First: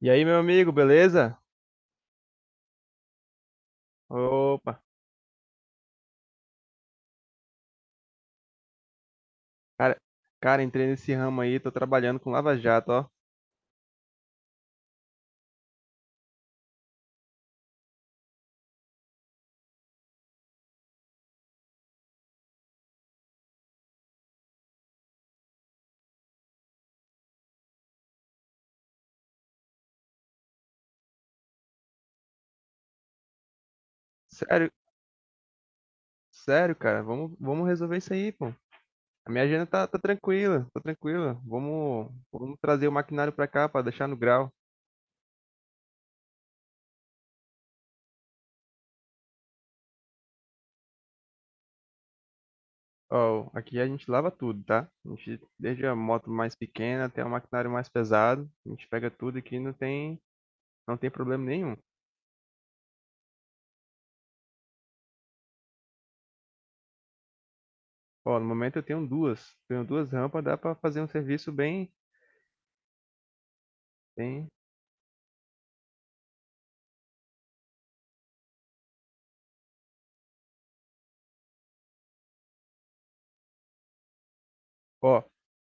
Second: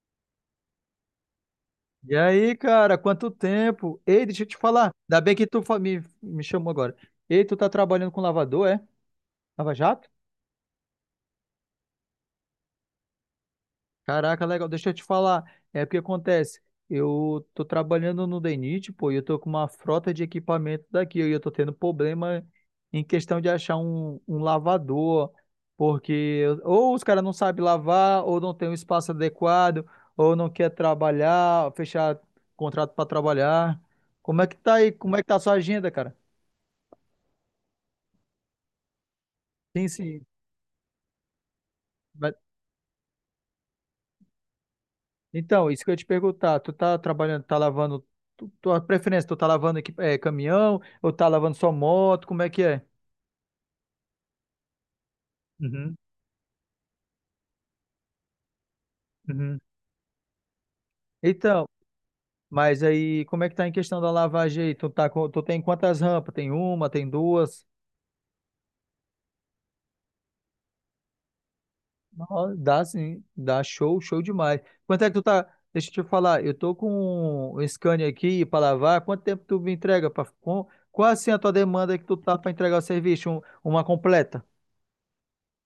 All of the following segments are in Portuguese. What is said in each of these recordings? E aí, meu amigo, beleza? E aí, cara, quanto tempo? Ei, deixa eu te Opa, falar. Ainda bem que tu me chamou agora. Ei, tu tá trabalhando com lavador, é? Lava cara, Jato? cara, entrei nesse ramo aí, tô trabalhando com Lava Jato, ó. Caraca, legal. Deixa eu te falar. É porque acontece. Eu tô trabalhando no DENIT, pô, e eu tô com uma frota de equipamento daqui. E eu tô tendo problema em questão de achar um lavador. Porque ou os caras não sabem lavar, ou não tem um espaço adequado, ou não quer trabalhar, fechar contrato para trabalhar. Como é que Sério, tá aí? Como é que tá a sua agenda, cara? sério, cara, vamos resolver isso aí, pô. A minha agenda tá, Sim, tá sim. tranquila, tá tranquila. Vamos, Mas- vamos trazer o maquinário pra cá pra deixar no grau. Então, isso que eu ia te perguntar, tu tá trabalhando, tá lavando, tu, tua preferência, tu tá lavando aqui, é, caminhão ou tá lavando só moto, como é que é? Ó, aqui a gente lava tudo, tá? A gente, desde a Uhum, moto mais pequena até o maquinário mais pesado, a gente pega tudo aqui, uhum. Não tem problema Então, nenhum. mas aí, como é que tá em questão da lavagem aí? Tu tá com, tu tem quantas rampas? Tem uma, tem duas? Ó, no momento eu tenho duas rampas, dá pra fazer um serviço bem, Não, dá sim, dá show, show bem, demais. Quanto é que tu tá, deixa eu te falar, eu tô com um Scania aqui pra lavar, quanto tempo tu me entrega? Qual assim a tua demanda que tu tá pra entregar o serviço, uma completa? Ó,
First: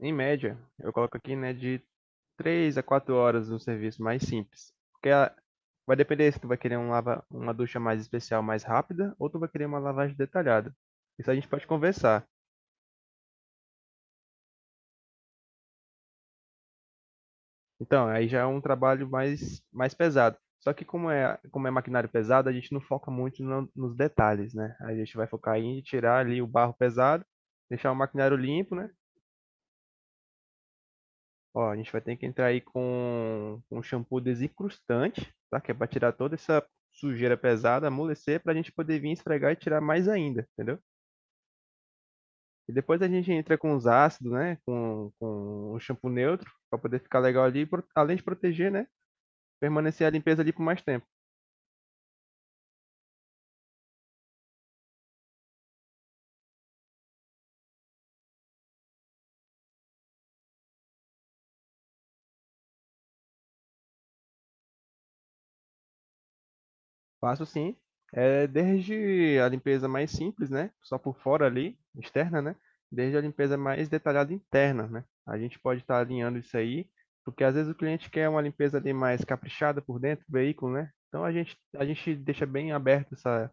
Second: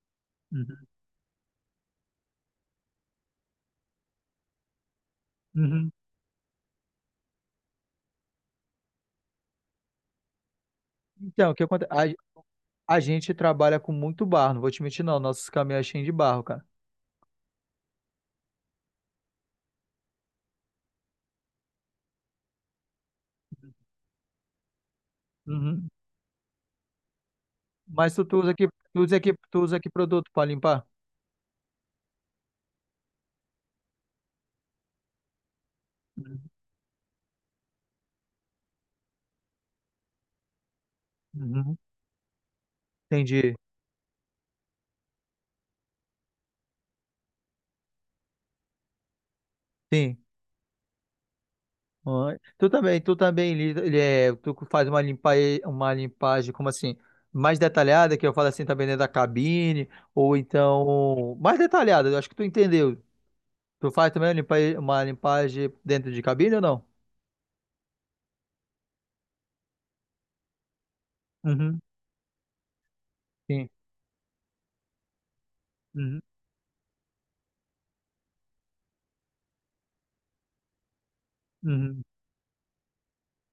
em média, Uhum, eu coloco aqui, né, de 3 a 4 horas no serviço mais simples. Uhum. Vai depender se tu vai querer um lava, uma ducha mais especial, mais rápida, ou tu vai querer uma lavagem detalhada. Isso a gente Então, o que pode acontece? conversar. A gente trabalha com muito barro, não vou te mentir, não. Nossos caminhões cheios de barro, cara. Então, aí já é um trabalho mais pesado. Só que como é maquinário pesado, a gente não foca muito nos detalhes, né? A gente vai focar em Uhum. tirar ali o barro pesado, deixar o Mas tu, maquinário tu usa que, limpo, né? Tu usa que produto para limpar? Ó, a gente vai ter que entrar aí com um shampoo desincrustante, tá? Que é para tirar toda Uhum. essa sujeira pesada, amolecer, para a gente poder vir esfregar e tirar mais ainda, entendeu? Uhum. E depois a gente Entendi. entra com os ácidos, né? Com o shampoo neutro, para poder ficar legal ali, além de proteger, né? Permanecer a Sim. limpeza ali por mais tempo. Ah, tu também, tu faz uma limpa, uma limpagem, como assim, mais detalhada, que eu falo assim, também dentro da cabine, ou então, mais detalhada, eu acho que tu entendeu. Tu faz também uma uma limpagem dentro de cabine ou não? Faço sim. É desde a limpeza mais simples, né, só por fora ali, Uhum. externa, né, desde a limpeza Sim. mais detalhada interna, né. A gente pode estar Uhum. alinhando isso aí, porque às vezes o cliente quer uma limpeza ali mais caprichada por dentro do veículo, né. Então a gente a Uhum. gente deixa bem aberto essa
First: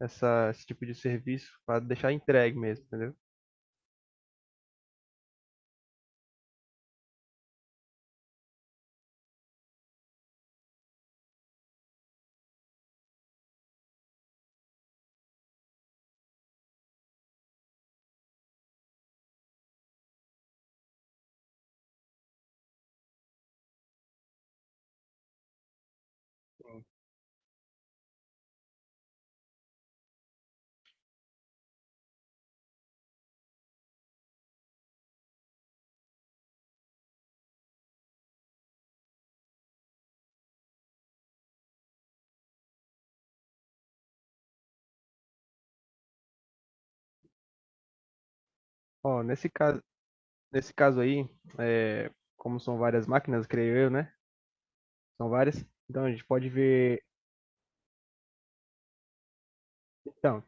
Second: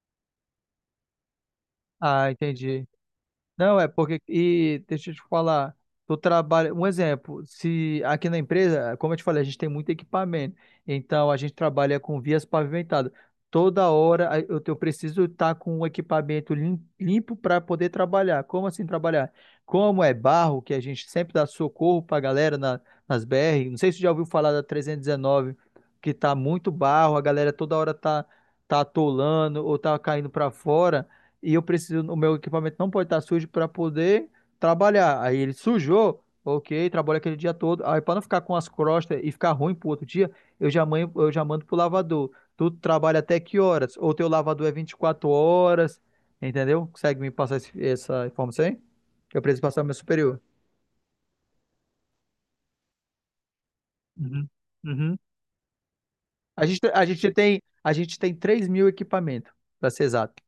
esse tipo de serviço para deixar Ah, entregue mesmo, entendi. entendeu. Não, é porque, e deixa eu te falar, tu trabalha, um exemplo, se aqui na empresa, como eu te falei, a gente tem muito equipamento, então a gente trabalha com vias pavimentadas. Toda hora a- eu, te- eu preciso estar com o equipamento limpo para poder trabalhar. Como assim trabalhar? Como é barro, que a gente sempre dá socorro para a galera nas BR, não sei se tu já ouviu falar da 319, que tá muito Sim. barro, a galera toda hora tá, tá atolando ou tá caindo para fora e eu preciso, o meu equipamento não pode estar sujo para poder trabalhar. Aí ele sujou, ok, trabalha aquele dia todo. Aí para não ficar com as crostas e ficar ruim pro outro dia, eu já mando pro lavador. Tu trabalha até que horas? Ou teu lavador é 24 horas, entendeu? Consegue me passar essa informação aí? Ó, Que eu preciso passar pro meu superior. nesse caso aí, eh, como são várias máquinas, creio eu, né, Uhum. Uhum. são várias, então a gente pode ver A gente tem 3 mil equipamentos, para ser então, exato.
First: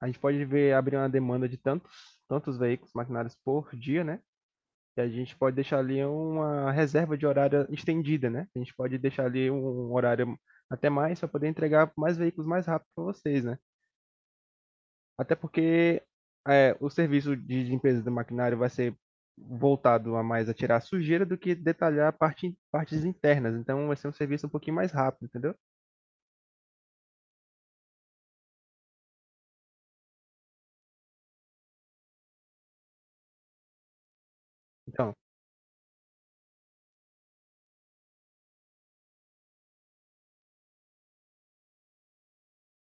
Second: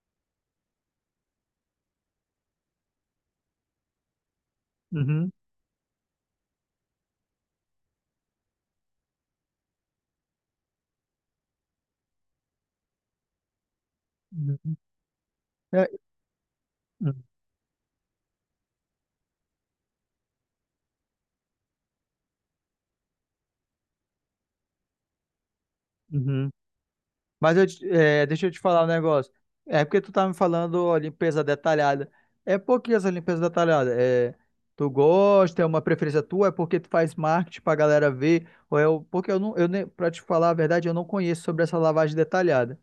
a gente pode ver abrir uma demanda de tantos veículos maquinários por dia, né? E a Uhum. gente pode deixar ali uma reserva de horário estendida, né? A gente pode deixar ali um horário até mais para poder entregar mais veículos mais rápido para vocês, né? Uhum. Até É, porque o serviço de limpeza do maquinário vai ser voltado a mais a tirar a sujeira do que detalhar partes internas. Então vai ser um serviço um pouquinho mais rápido, entendeu? uhum. Deixa eu te falar um negócio. É porque tu tá me falando ó, limpeza detalhada. É por que essa limpeza detalhada? É, tu Então, gosta, é uma preferência tua, é porque tu faz marketing pra galera ver, ou porque eu não, eu nem, pra te falar a verdade, eu não conheço sobre essa lavagem detalhada.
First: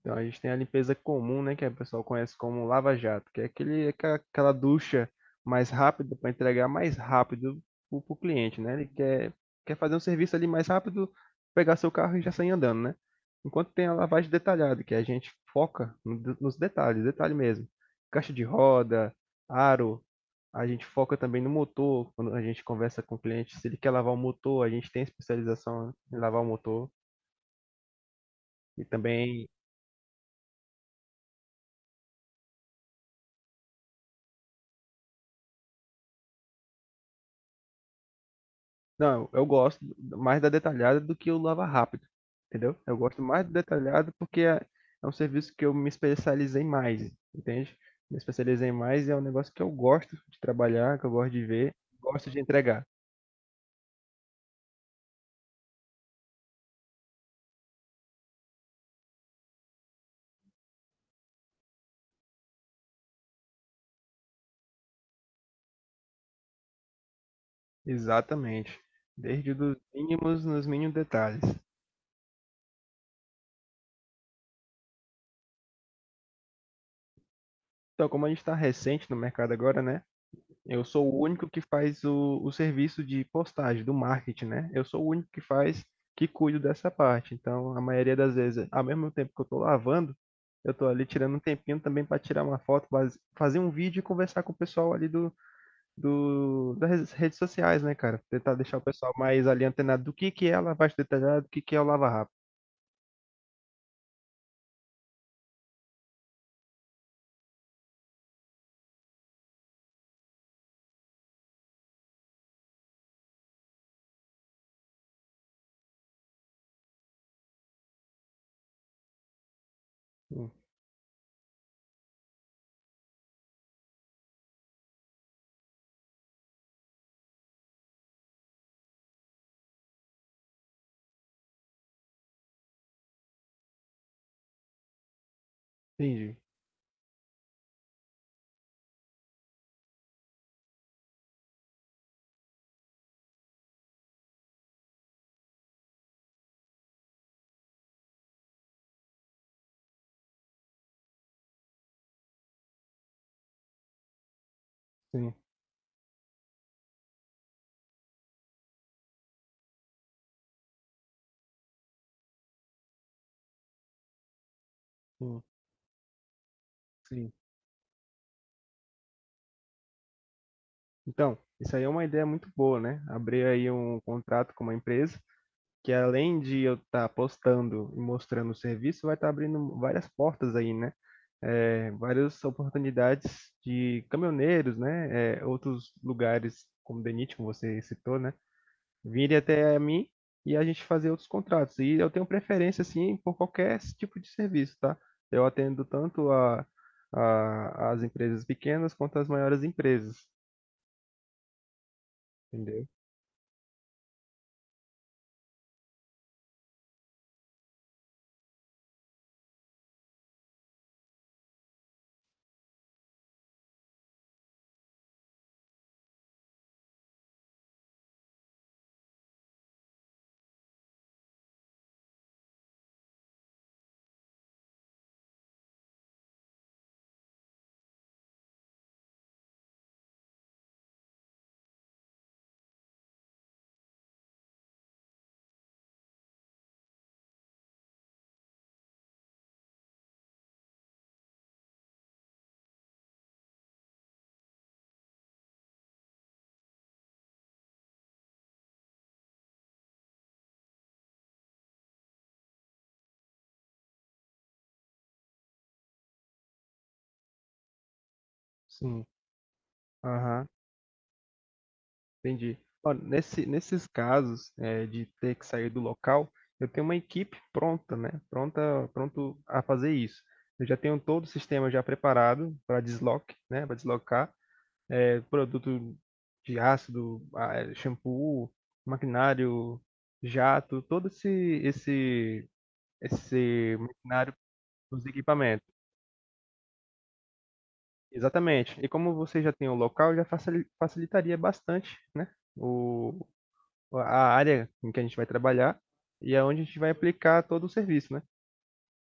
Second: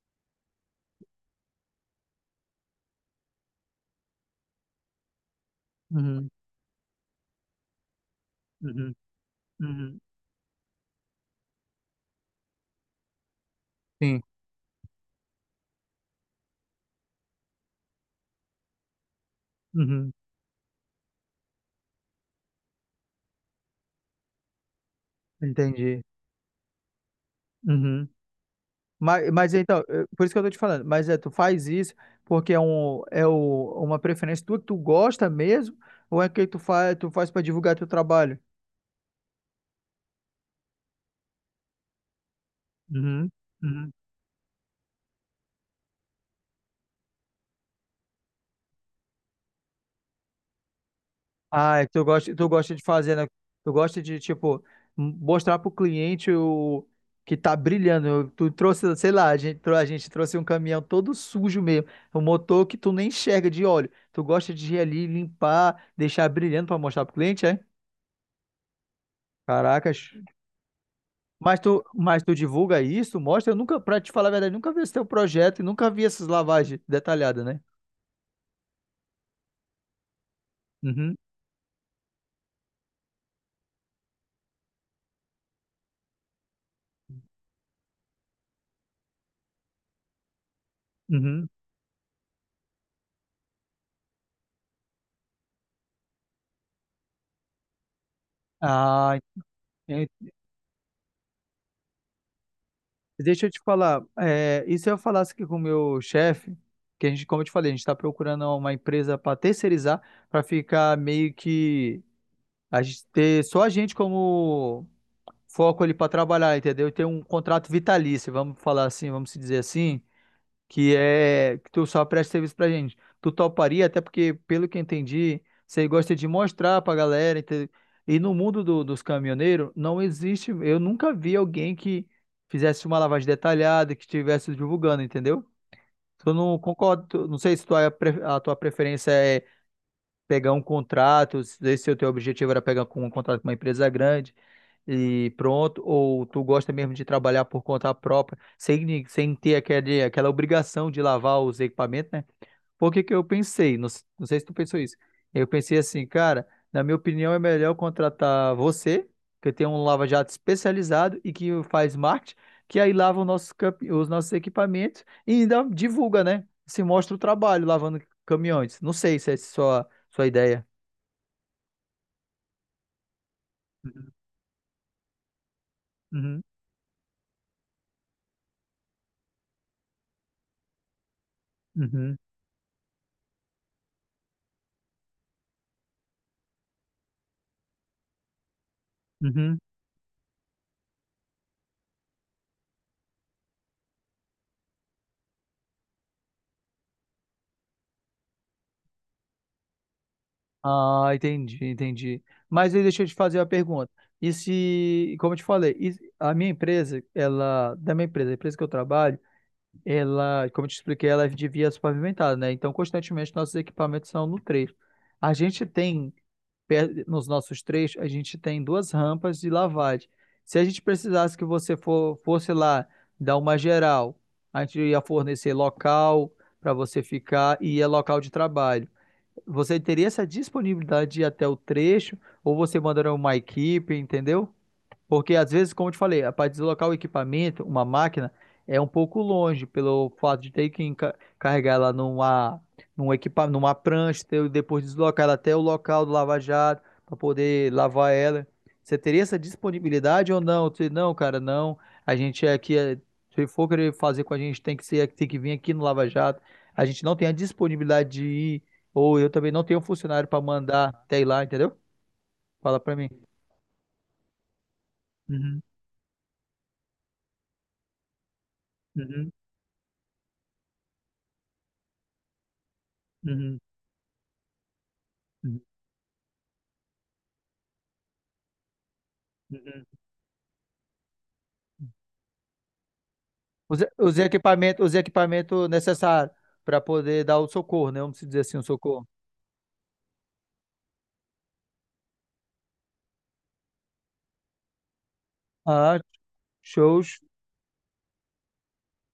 Então, a gente tem a limpeza comum, né, que o pessoal conhece como lava-jato, que é aquele, aquela aquela ducha mais rápida Uhum, para entregar mais rápido para o cliente, né? Uhum, Quer fazer um uhum. serviço ali mais rápido, pegar seu carro e já sair andando, né? Enquanto tem a Sim, lavagem detalhada, que a gente foca no nos detalhes, detalhe mesmo. Caixa de roda, aro, uhum, a gente foca também no motor, quando a gente conversa com o cliente, se ele quer lavar o motor, a gente tem especialização entendi. em lavar o motor Uhum. e também. Mas então, por isso que eu tô te falando, mas é, tu faz isso porque é, um, é o, uma preferência tua que tu gosta mesmo, ou é que tu faz para divulgar teu trabalho? Não, eu gosto mais da detalhada do que o lava rápido, entendeu? Eu gosto Uhum, mais do uhum. detalhado porque é um serviço que eu me especializei mais, entende? Me especializei mais e é um negócio que eu gosto de trabalhar, que eu gosto de ver, Ah, é que gosto de tu gosta de entregar. fazer, né? Tu gosta de, tipo, mostrar pro cliente o que tá brilhando. Tu trouxe, sei lá, a gente trouxe um caminhão todo sujo mesmo, um motor que tu nem enxerga de óleo. Tu gosta de ir ali, limpar, deixar brilhando pra mostrar pro cliente, é? Exatamente. Desde os Caracas. mínimos Nos mínimos detalhes. Mas tu divulga isso, mostra. Eu nunca, pra te falar a verdade, nunca vi esse teu projeto e nunca vi essas lavagens detalhadas, né? Então, como a gente está recente no mercado agora, né? Eu sou Uhum, o único que faz o serviço de postagem, do marketing, né? Eu sou o único que faz, que cuido dessa parte. Então, a maioria das vezes, ao mesmo tempo que eu estou lavando, eu estou ali tirando um uhum. tempinho também para tirar uma foto, fazer um vídeo e conversar com o pessoal ali do, das redes sociais, né, cara? Tentar deixar o pessoal Ah, mais ali antenado do que é a lavagem detalhada, do que é o lava-rápido. deixa eu te falar, é, e se eu falasse aqui com o meu chefe, que a gente, como eu te falei, a gente está procurando uma empresa para terceirizar, para ficar meio que a gente ter só a gente como foco ali para trabalhar, entendeu? E ter um contrato vitalício, vamos falar assim, vamos se dizer assim Hum, que é que tu só presta serviço pra gente. Tu toparia, até porque, pelo que eu entendi, você gosta de mostrar pra galera. E no mundo dos caminhoneiros, não existe. Eu nunca vi alguém que fizesse uma lavagem detalhada, que estivesse divulgando, entendeu? Tu Entendi. não concordo, não sei se tua, a tua preferência é pegar um contrato, se o teu objetivo era pegar com um contrato com uma empresa grande e pronto, ou tu gosta mesmo de trabalhar por conta própria, sem ter aquele, aquela obrigação de lavar os equipamentos, né? Por que que eu pensei? Não sei se tu pensou isso. Sim, Eu pensei assim, cara, na minha opinião é melhor eu contratar você, que tem um lava-jato especializado e que faz marketing, que aí lava os nossos, os nossos equipamentos e sim, ainda divulga, né? Se mostra o sim. trabalho lavando caminhões. Não sei se é sua, sua ideia. Então, isso aí é uma ideia muito boa, né? Abrir aí um contrato com uma empresa. Que além Uhum, de eu estar postando e mostrando o serviço, vai estar abrindo várias portas aí, né? É, uhum, várias oportunidades de caminhoneiros, né? É, outros lugares, como Denit, como você citou, né? Virem uhum. até a mim e a gente fazer outros contratos. E eu tenho preferência, assim, por qualquer tipo de serviço, tá? Eu atendo tanto a, as empresas pequenas quanto as maiores empresas, Ah, entendi, entendi. Mas aí entendeu? deixa eu te fazer uma pergunta. E se, como eu te falei, a minha empresa, ela, da minha empresa, a empresa que eu trabalho, ela, como eu te expliquei, ela é de vias pavimentadas, né? Então, constantemente, nossos equipamentos são no trecho. A gente tem, per- nos nossos trechos, a gente tem duas rampas de lavagem. Se a gente precisasse que fosse lá dar uma geral, a gente ia fornecer local para você ficar e é local de trabalho. Você teria essa disponibilidade de ir até o trecho ou você mandaria uma equipe, entendeu? Porque às vezes, como eu te falei, para deslocar o equipamento, uma máquina, é um pouco longe, pelo fato de ter que carregar ela numa, numa prancha, depois deslocar ela até o local do lava-jato, para poder lavar ela. Você teria essa disponibilidade ou não? Você, não, cara, não. A gente é aqui, se for querer fazer com a gente, tem que ser, tem que vir aqui no lava-jato. A gente não tem a disponibilidade de ir, Sim. ou eu também não tenho funcionário para Aham. mandar até ir lá, entendeu? Entendi. Fala Ó, para mim. Nesses casos, de ter que Uhum, sair do local, eu tenho uma equipe pronta, né, pronta uhum, pronto a fazer isso. Eu já tenho todo o sistema já preparado para desloque, uhum. né, para deslocar, produto de ácido, shampoo, maquinário, Uhum. jato, todo esse esse esse maquinário, Os os equipamentos. equipamentos necessários para poder dar o socorro, né? Vamos dizer assim, o Exatamente. E socorro. como você já tem o local, já facilitaria bastante, né, a área em que a gente vai trabalhar Ah, e aonde a gente vai show, aplicar todo o serviço, né?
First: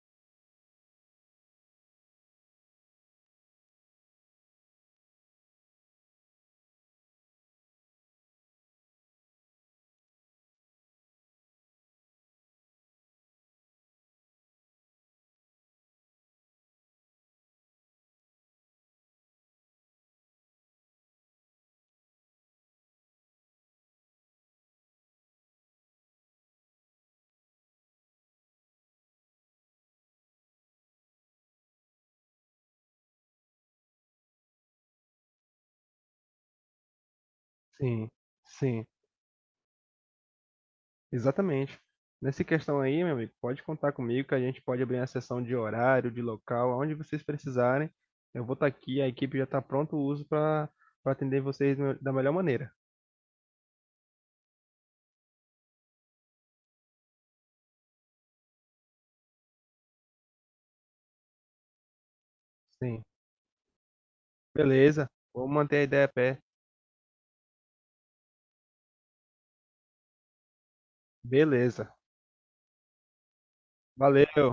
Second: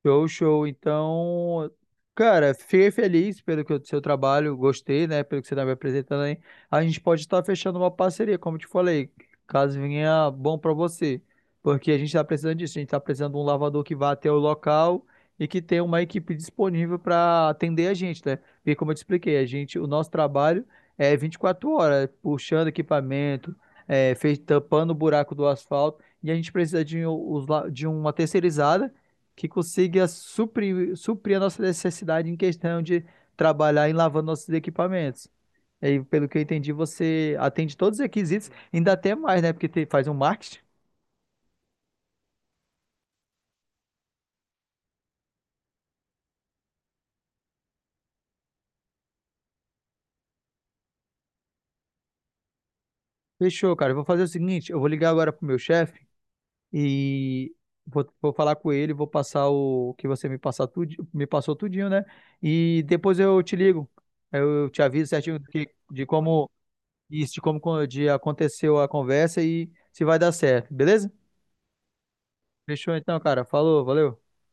show, show. Então, cara, fiquei feliz pelo que, o seu trabalho, gostei, né? Pelo que você está me apresentando aí. A gente pode estar fechando uma parceria, como eu te falei, caso venha bom para você. Porque a gente está precisando disso, a gente está precisando de um lavador que vá até o local e que tenha uma equipe disponível para atender a gente, né? Porque como eu te expliquei, a gente, o nosso trabalho é 24 horas, puxando equipamento, é, tampando o buraco do asfalto, e a gente precisa de, de uma terceirizada que consiga suprir a nossa necessidade em questão de trabalhar em lavando nossos equipamentos. E pelo que eu entendi, você atende todos os Sim, requisitos, sim, ainda até mais, né? Porque faz um marketing. exatamente. Nessa questão aí, meu amigo, pode contar comigo que a gente pode abrir a sessão de horário, de local, aonde vocês precisarem. Eu vou estar aqui, a equipe já está pronto o uso para para atender vocês da melhor maneira. Fechou, cara. Eu vou fazer o seguinte, eu vou ligar agora pro meu chefe e vou falar com ele, vou passar o que você me passar tudo, me passou tudinho, né? E Sim, depois eu te ligo. Eu te beleza. aviso certinho Vou manter a ideia de a pé. como de aconteceu a conversa e se vai dar certo, beleza? Beleza. Fechou então, cara. Falou, valeu. Valeu.